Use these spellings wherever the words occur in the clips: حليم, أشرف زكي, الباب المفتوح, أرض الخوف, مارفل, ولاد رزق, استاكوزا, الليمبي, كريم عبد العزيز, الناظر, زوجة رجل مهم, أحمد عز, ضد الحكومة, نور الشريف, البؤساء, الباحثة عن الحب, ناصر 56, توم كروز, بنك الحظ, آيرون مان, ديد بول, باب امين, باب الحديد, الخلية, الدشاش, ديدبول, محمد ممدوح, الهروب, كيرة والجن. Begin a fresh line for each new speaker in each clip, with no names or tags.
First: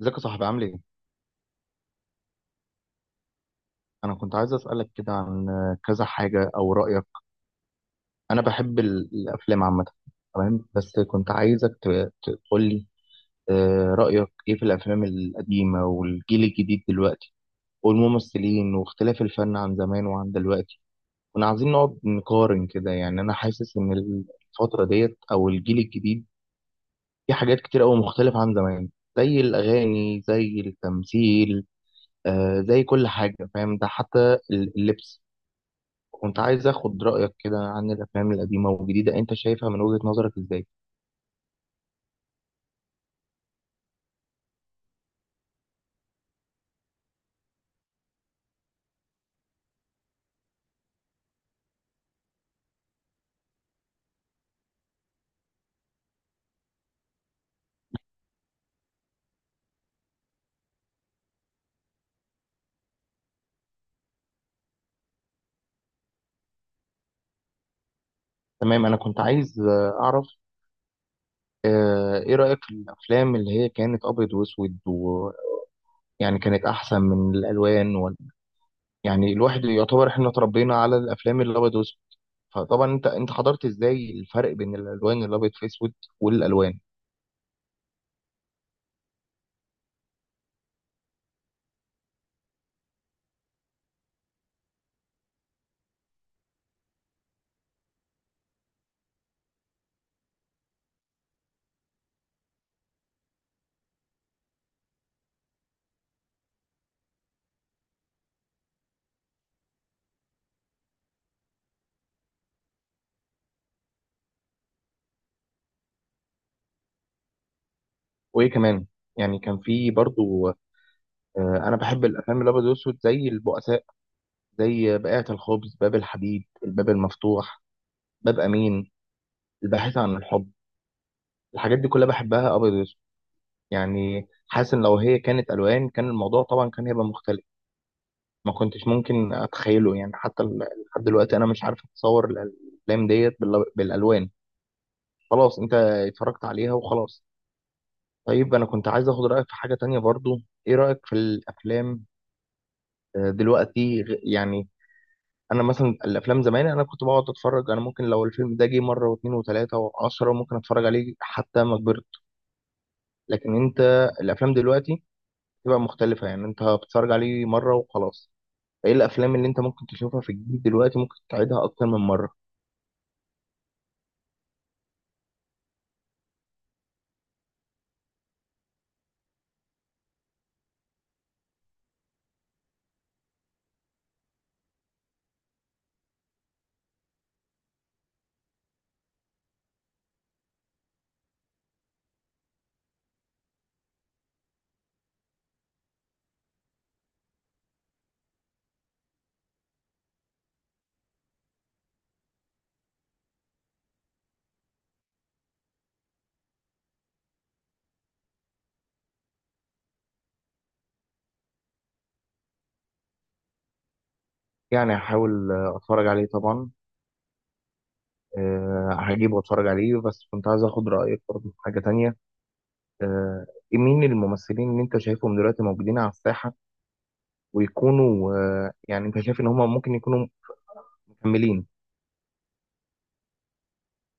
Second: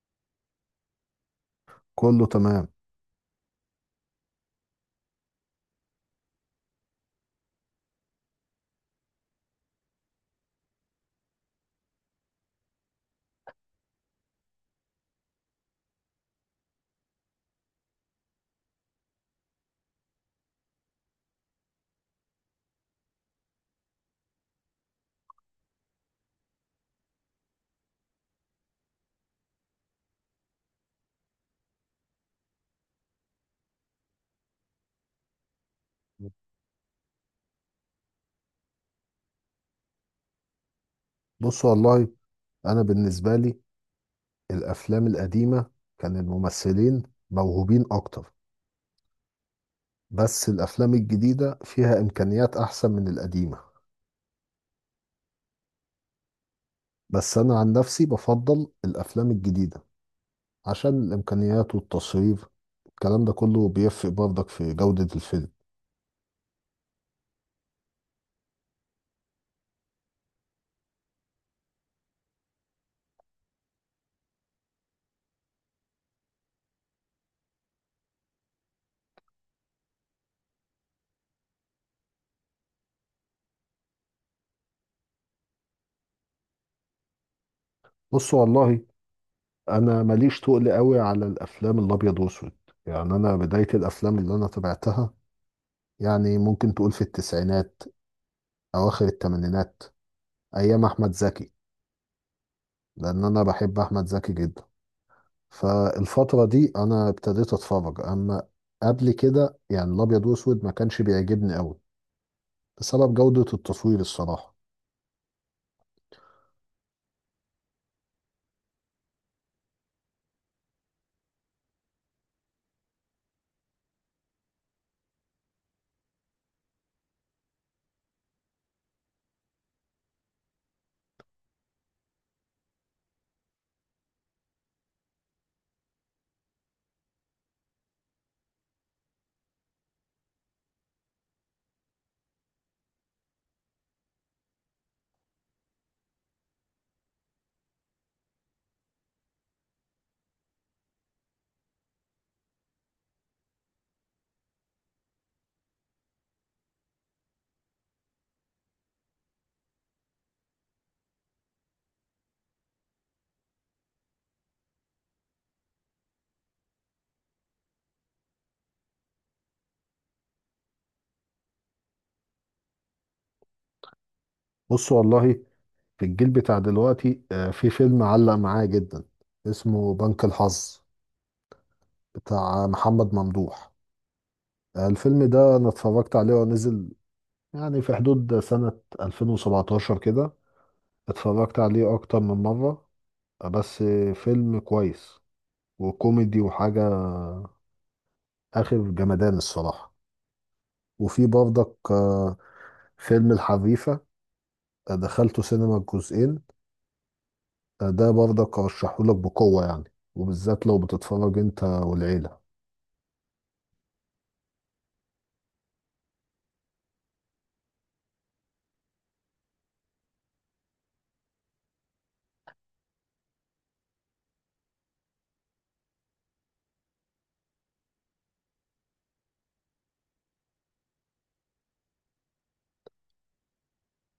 ازيك يا صاحبي؟ عامل ايه؟
كله تمام.
انا كنت عايز اسالك كده عن كذا حاجه او رايك. انا بحب الافلام عامه. تمام، بس كنت عايزك تقول لي رايك ايه في الافلام القديمه والجيل الجديد دلوقتي، والممثلين واختلاف الفن عن زمان وعن دلوقتي. كنا عايزين نقعد نقارن كده، يعني انا حاسس ان الفتره ديت او الجيل الجديد في حاجات كتير قوي مختلفه عن زمان، زي الاغاني زي التمثيل، زي كل حاجه، فاهم؟ ده حتى اللبس. كنت عايز اخد رايك كده عن الافلام القديمه والجديده، انت شايفها من وجهه نظرك ازاي؟
بص والله، انا بالنسبه لي الافلام القديمه كان الممثلين موهوبين اكتر. بس الافلام الجديده فيها امكانيات احسن من القديمه. بس انا عن نفسي بفضل الافلام الجديده عشان الامكانيات والتصوير. الكلام ده كله بيفرق برضك في جوده الفيلم.
تمام، انا كنت عايز اعرف ايه رايك في الافلام اللي هي كانت ابيض واسود، ويعني كانت احسن من الالوان يعني الواحد يعتبر احنا اتربينا على الافلام الابيض واسود. فطبعا انت حضرت ازاي الفرق بين الالوان الابيض في اسود والالوان؟
بص والله، انا ماليش تقل قوي على الافلام الابيض واسود. يعني انا بدايه الافلام اللي انا تابعتها يعني ممكن تقول في التسعينات، اواخر الثمانينات، ايام احمد زكي، لان انا بحب احمد زكي جدا. فالفتره دي انا ابتديت اتفرج، اما قبل كده يعني الابيض واسود ما كانش بيعجبني قوي بسبب جوده التصوير الصراحه.
وايه كمان، يعني كان في برضو انا بحب الافلام الابيض واسود، زي البؤساء، زي بائعة الخبز، باب الحديد، الباب المفتوح، باب امين، الباحثة عن الحب. الحاجات دي كلها بحبها أبيض وأسود. يعني حاسس إن لو هي كانت ألوان كان الموضوع طبعا كان هيبقى مختلف، ما كنتش ممكن أتخيله. يعني حتى لحد دلوقتي أنا مش عارف أتصور الأفلام ديت بالألوان. خلاص، أنت اتفرجت عليها وخلاص. طيب أنا كنت عايز آخد رأيك في حاجة تانية برضو. إيه رأيك في الأفلام دلوقتي؟ يعني أنا مثلا الأفلام زمان أنا كنت بقعد أتفرج، أنا ممكن لو الفيلم ده جه مرة واتنين وتلاتة وعشرة ممكن أتفرج عليه حتى ما كبرت. لكن أنت الأفلام دلوقتي تبقى مختلفة، يعني انت بتتفرج عليه مرة وخلاص. ايه الافلام اللي انت ممكن تشوفها في الجديد دلوقتي ممكن تعيدها اكتر من مرة؟
بص والله، في الجيل بتاع دلوقتي في فيلم علق معايا جدا اسمه بنك الحظ بتاع محمد ممدوح. الفيلم ده انا اتفرجت عليه ونزل يعني في حدود سنه 2017 كده. اتفرجت عليه اكتر من مره. بس فيلم كويس وكوميدي وحاجة آخر جمدان الصراحة. وفي برضك فيلم الحريفة، دخلته سينما الجزئين. ده برضك أرشحهولك بقوة يعني، وبالذات لو بتتفرج أنت والعيلة.
يعني هحاول اتفرج عليه طبعا. أه، هجيبه واتفرج عليه. بس كنت عايز اخد رأيك برضه في حاجة تانية. أه، مين الممثلين اللي انت شايفهم دلوقتي موجودين على الساحة، ويكونوا أه، يعني انت شايف ان هم ممكن يكونوا مكملين؟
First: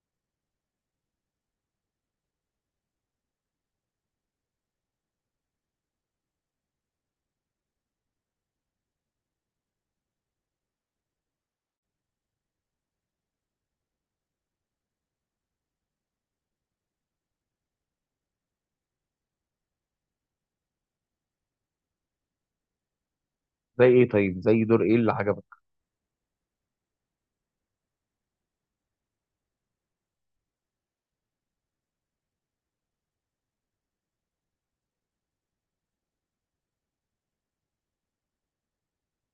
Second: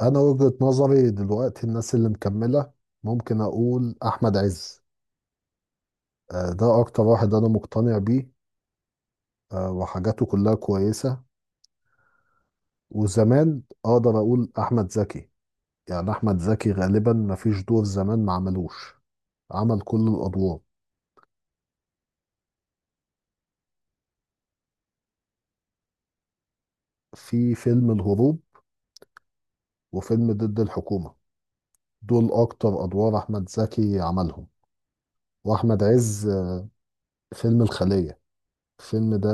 أنا وجهة نظري دلوقتي الناس اللي مكملة ممكن أقول أحمد عز. ده أكتر واحد أنا مقتنع بيه. وحاجاته كلها كويسة. وزمان أقدر أقول أحمد زكي. يعني أحمد زكي غالبا مفيش دور زمان ما عملوش، عمل كل الأدوار.
زي ايه؟ طيب زي دور ايه اللي عجبك؟
في فيلم الهروب وفيلم ضد الحكومة، دول أكتر أدوار أحمد زكي عملهم. وأحمد عز، فيلم الخلية، الفيلم ده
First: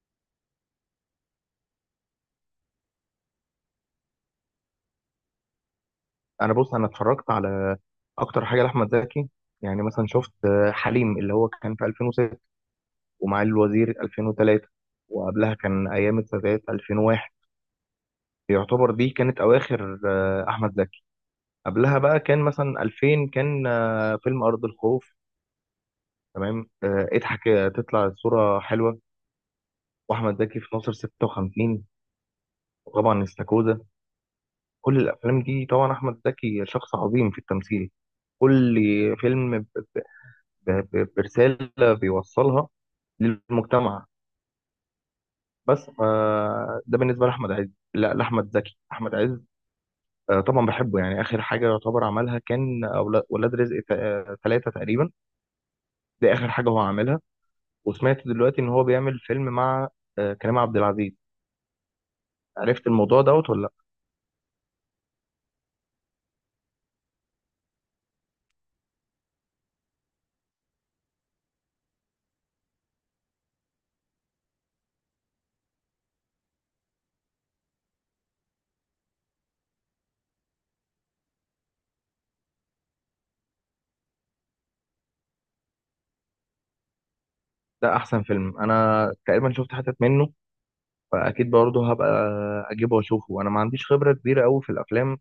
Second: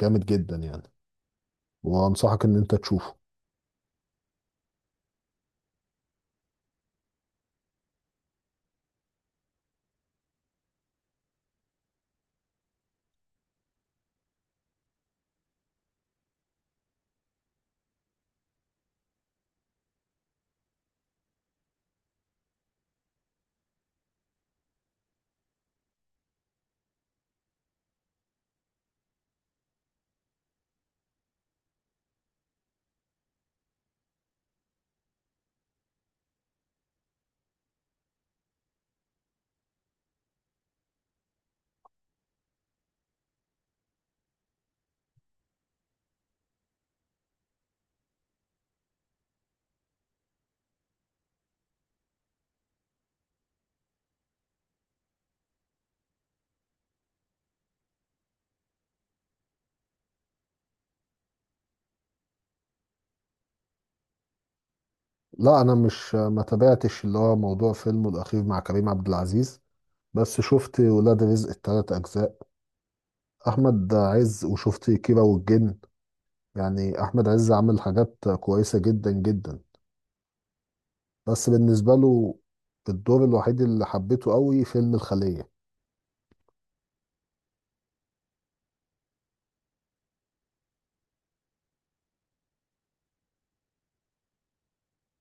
جامد جدا يعني، وأنصحك إن أنت تشوفه.
انا بص، انا اتفرجت على اكتر حاجة لاحمد زكي. يعني مثلا شفت حليم اللي هو كان في 2006، ومعالي الوزير 2003، وقبلها كان أيام السادات 2001. يعتبر دي كانت أواخر أحمد زكي. قبلها بقى كان مثلا 2000، كان فيلم أرض الخوف. تمام، اضحك تطلع الصورة حلوة. وأحمد زكي في ناصر 56، وطبعا استاكوزا. كل الأفلام دي طبعا أحمد زكي شخص عظيم في التمثيل. كل فيلم ب- برسالة بيوصلها للمجتمع. بس ده بالنسبة لأحمد عز، لا لأحمد زكي. أحمد عز طبعا بحبه، يعني اخر حاجه يعتبر عملها كان ولاد رزق ثلاثة تقريبا. دي اخر حاجه هو عاملها. وسمعت دلوقتي ان هو بيعمل فيلم مع كريم عبد العزيز. عرفت الموضوع دوت ولا لا؟
لا، أنا مش ما تابعتش اللي هو موضوع فيلمه الأخير مع كريم عبد العزيز. بس شفت ولاد رزق التلات أجزاء أحمد عز، وشفت كيرة والجن. يعني أحمد عز عمل حاجات كويسة جدا جدا، بس بالنسبة له الدور الوحيد اللي حبيته قوي فيلم الخلية.
ده احسن فيلم انا تقريبا شفت حتت منه، فاكيد برضه هبقى اجيبه واشوفه. انا ما عنديش خبره كبيره قوي في الافلام،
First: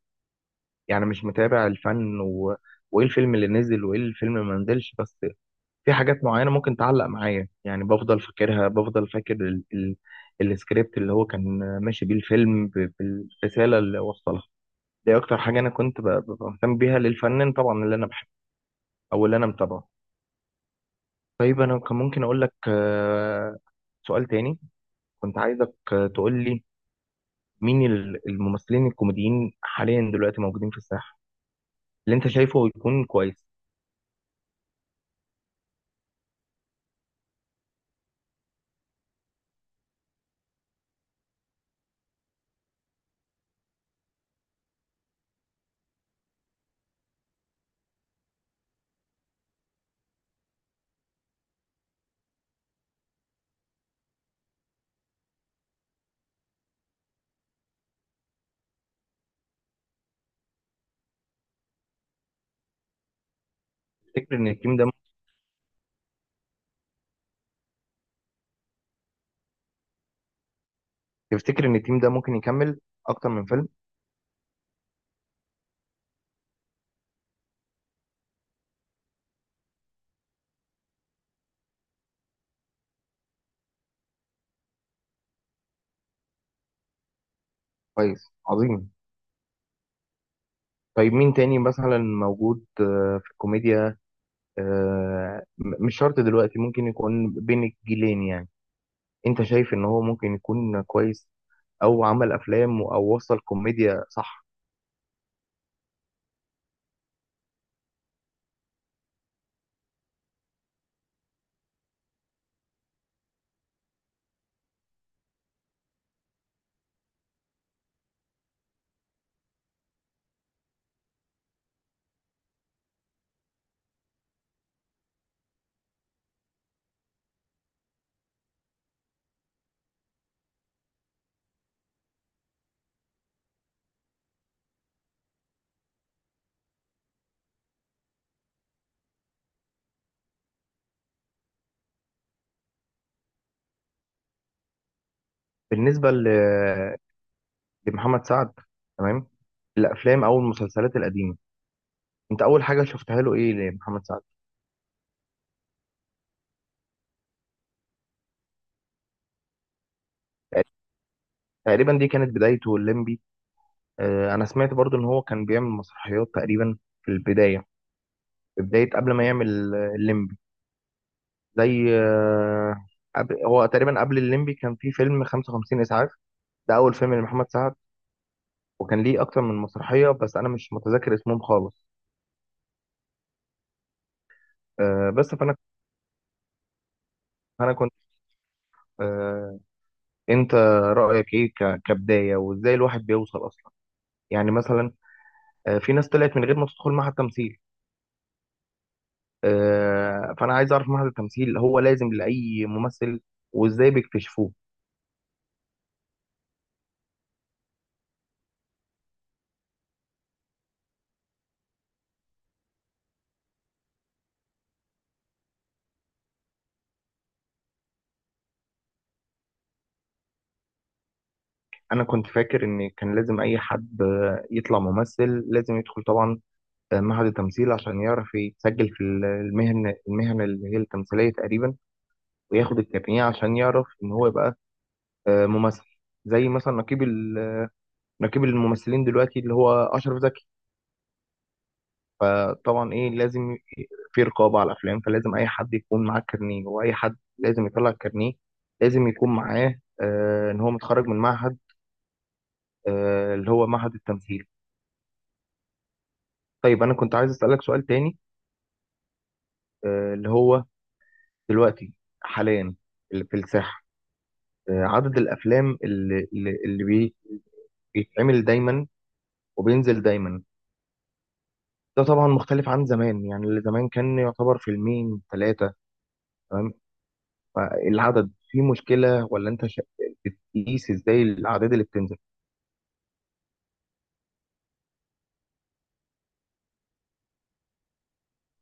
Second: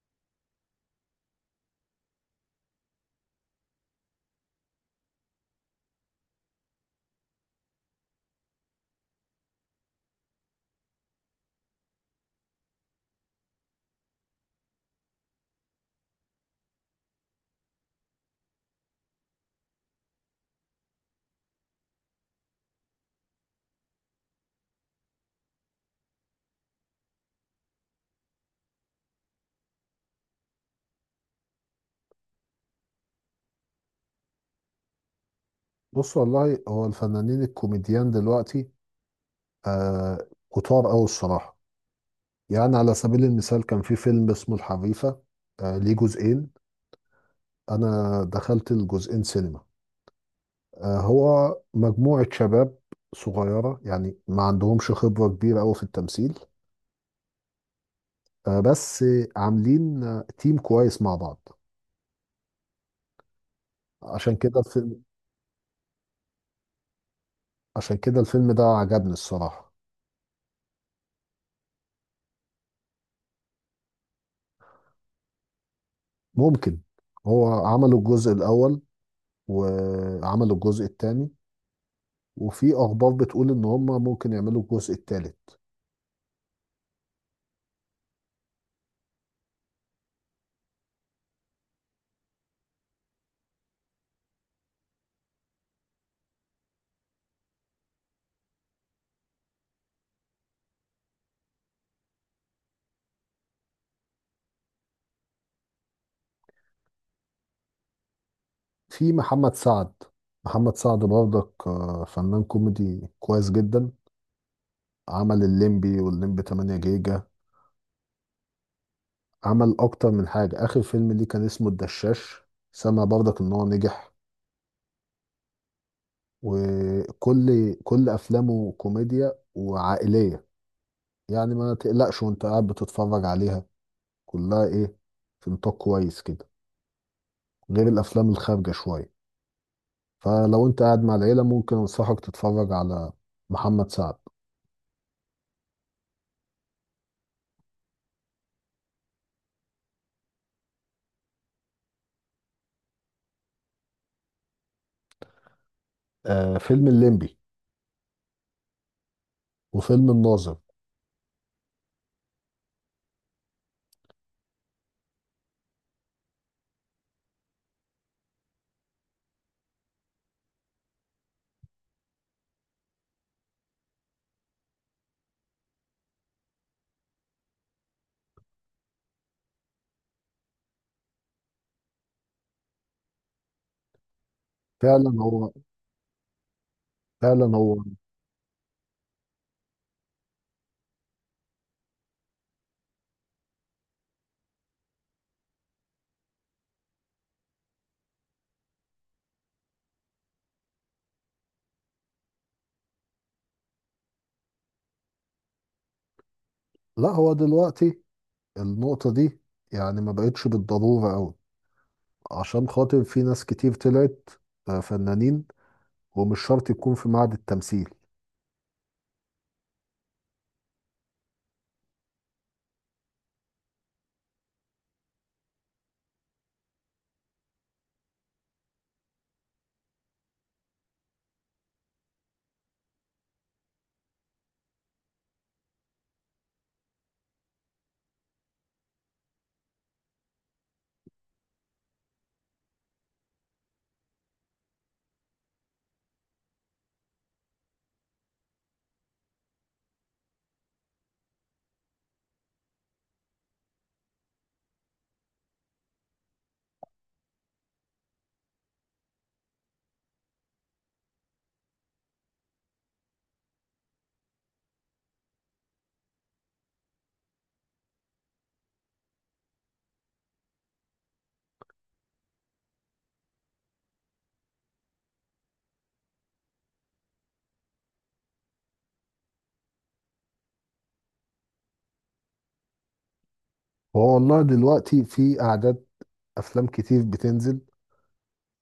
يعني مش متابع الفن وايه الفيلم اللي نزل وايه الفيلم اللي ما نزلش. بس في حاجات معينة ممكن تعلق معايا، يعني بفضل فاكرها، بفضل فاكر ال السكريبت اللي هو كان ماشي بيه الفيلم بالرسالة اللي وصلها. دي أكتر حاجة أنا كنت ببقى مهتم بيها للفنان طبعا اللي أنا بحبه أو اللي أنا متابعه. طيب أنا كان ممكن أقول لك سؤال تاني، كنت عايزك تقول لي مين الممثلين الكوميديين حاليا دلوقتي موجودين في الساحة اللي أنت شايفه يكون كويس.
بص والله، هو الفنانين الكوميديان دلوقتي آه كتار أوي الصراحة. يعني على سبيل المثال كان في فيلم اسمه الحريفة، ليه جزئين. أنا دخلت الجزئين سينما. هو مجموعة شباب صغيرة يعني ما عندهمش خبرة كبيرة أوي في التمثيل، بس عاملين تيم كويس مع بعض. عشان
تفتكر إن
كده
التيم ده،
الفيلم عشان كده الفيلم ده عجبني الصراحة.
تفتكر إن التيم ده ممكن يكمل أكتر من فيلم؟
ممكن. هو عملوا الجزء الأول وعملوا الجزء الثاني، وفي اخبار بتقول ان هم ممكن يعملوا الجزء الثالث.
كويس، عظيم. طيب مين تاني مثلا موجود في الكوميديا؟ مش شرط دلوقتي، ممكن يكون بين الجيلين يعني، انت شايف ان هو ممكن يكون كويس او عمل افلام او وصل كوميديا، صح؟
في محمد سعد. محمد سعد برضك فنان كوميدي كويس جدا. عمل الليمبي والليمبي 8 جيجا. عمل اكتر من حاجة، اخر فيلم ليه كان اسمه الدشاش. سمع برضك ان هو نجح. وكل افلامه كوميديا وعائلية. يعني ما تقلقش وانت قاعد بتتفرج عليها، كلها ايه، في نطاق كويس كده، غير الافلام الخارجة شوية. فلو انت قاعد مع العيلة ممكن انصحك تتفرج على محمد سعد.
بالنسبة لمحمد سعد، تمام، الافلام او المسلسلات القديمة، انت اول حاجة شفتها له ايه لمحمد سعد؟
فيلم الليمبي وفيلم الناظر.
تقريبا دي كانت بدايته الليمبي. انا سمعت برضو ان هو كان بيعمل مسرحيات تقريبا في البداية، في بداية قبل ما يعمل الليمبي. زي هو تقريبا قبل الليمبي كان في فيلم 55 إسعاف، ده أول فيلم لمحمد سعد. وكان ليه أكتر من مسرحية بس أنا مش متذكر اسمهم خالص.
فعلا
بس
هو
فأنا،
فعلا
أنا
هو
كنت آه، أنت رأيك إيه كبداية، وإزاي الواحد بيوصل أصلا؟ يعني مثلا في ناس طلعت من غير ما تدخل معهد تمثيل. فأنا عايز أعرف معهد التمثيل هو لازم لأي ممثل، وإزاي بيكتشفوه؟
لا، هو دلوقتي النقطة دي يعني ما بقتش بالضرورة قوي، عشان خاطر في ناس كتير طلعت فنانين ومش شرط يكون في معهد التمثيل.
أنا كنت فاكر إن كان لازم أي حد يطلع ممثل لازم يدخل طبعا معهد التمثيل عشان يعرف يتسجل في المهن، اللي هي التمثيلية تقريبا، وياخد الكابينيه عشان يعرف إن هو يبقى ممثل. زي مثلا نقيب نقيب الممثلين دلوقتي اللي هو أشرف زكي. فطبعا إيه، ي- في رقابة على الأفلام، فلازم أي حد يكون معاه كارنيه، وأي حد لازم يطلع الكارنيه لازم يكون معاه إن هو متخرج من معهد اللي هو معهد التمثيل. طيب أنا كنت عايز أسألك سؤال تاني، اللي هو دلوقتي حاليا اللي في الساحة، عدد الافلام بيتعمل دايما وبينزل دايما، ده طبعا مختلف عن زمان، يعني اللي زمان كان يعتبر فيلمين ثلاثه. تمام، فالعدد في مشكله ولا انت بتقيس ازاي الاعداد اللي بتنزل؟
هو والله دلوقتي في أعداد أفلام كتير بتنزل.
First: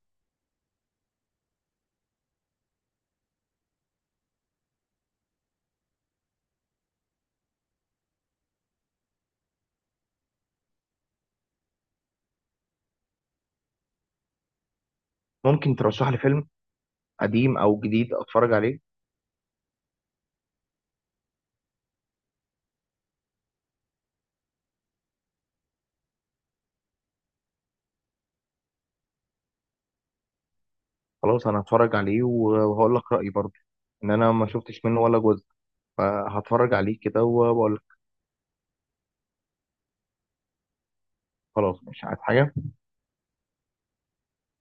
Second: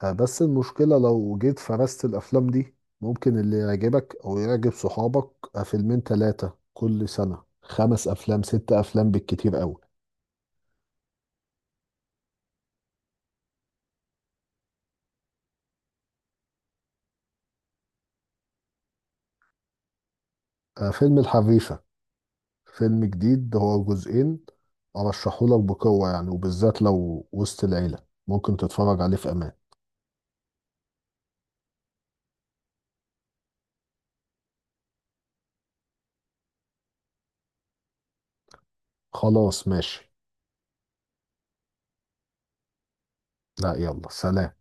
بس المشكلة لو جيت فرست الأفلام دي، ممكن اللي يعجبك أو يعجب صحابك فيلمين تلاتة كل سنة، خمس أفلام ست أفلام بالكتير أوي.
ممكن ترشح لي فيلم قديم او جديد اتفرج عليه؟
فيلم الحريفة، فيلم جديد هو جزئين، أرشحهولك بقوة يعني وبالذات لو وسط العيلة ممكن تتفرج عليه في أمان.
خلاص انا هتفرج عليه وهقول لك رايي برضه، ان انا ما شفتش منه ولا جزء، فهتفرج عليه كده وبقول لك.
خلاص ماشي.
خلاص، مش عايز حاجه.
لا يلا سلام.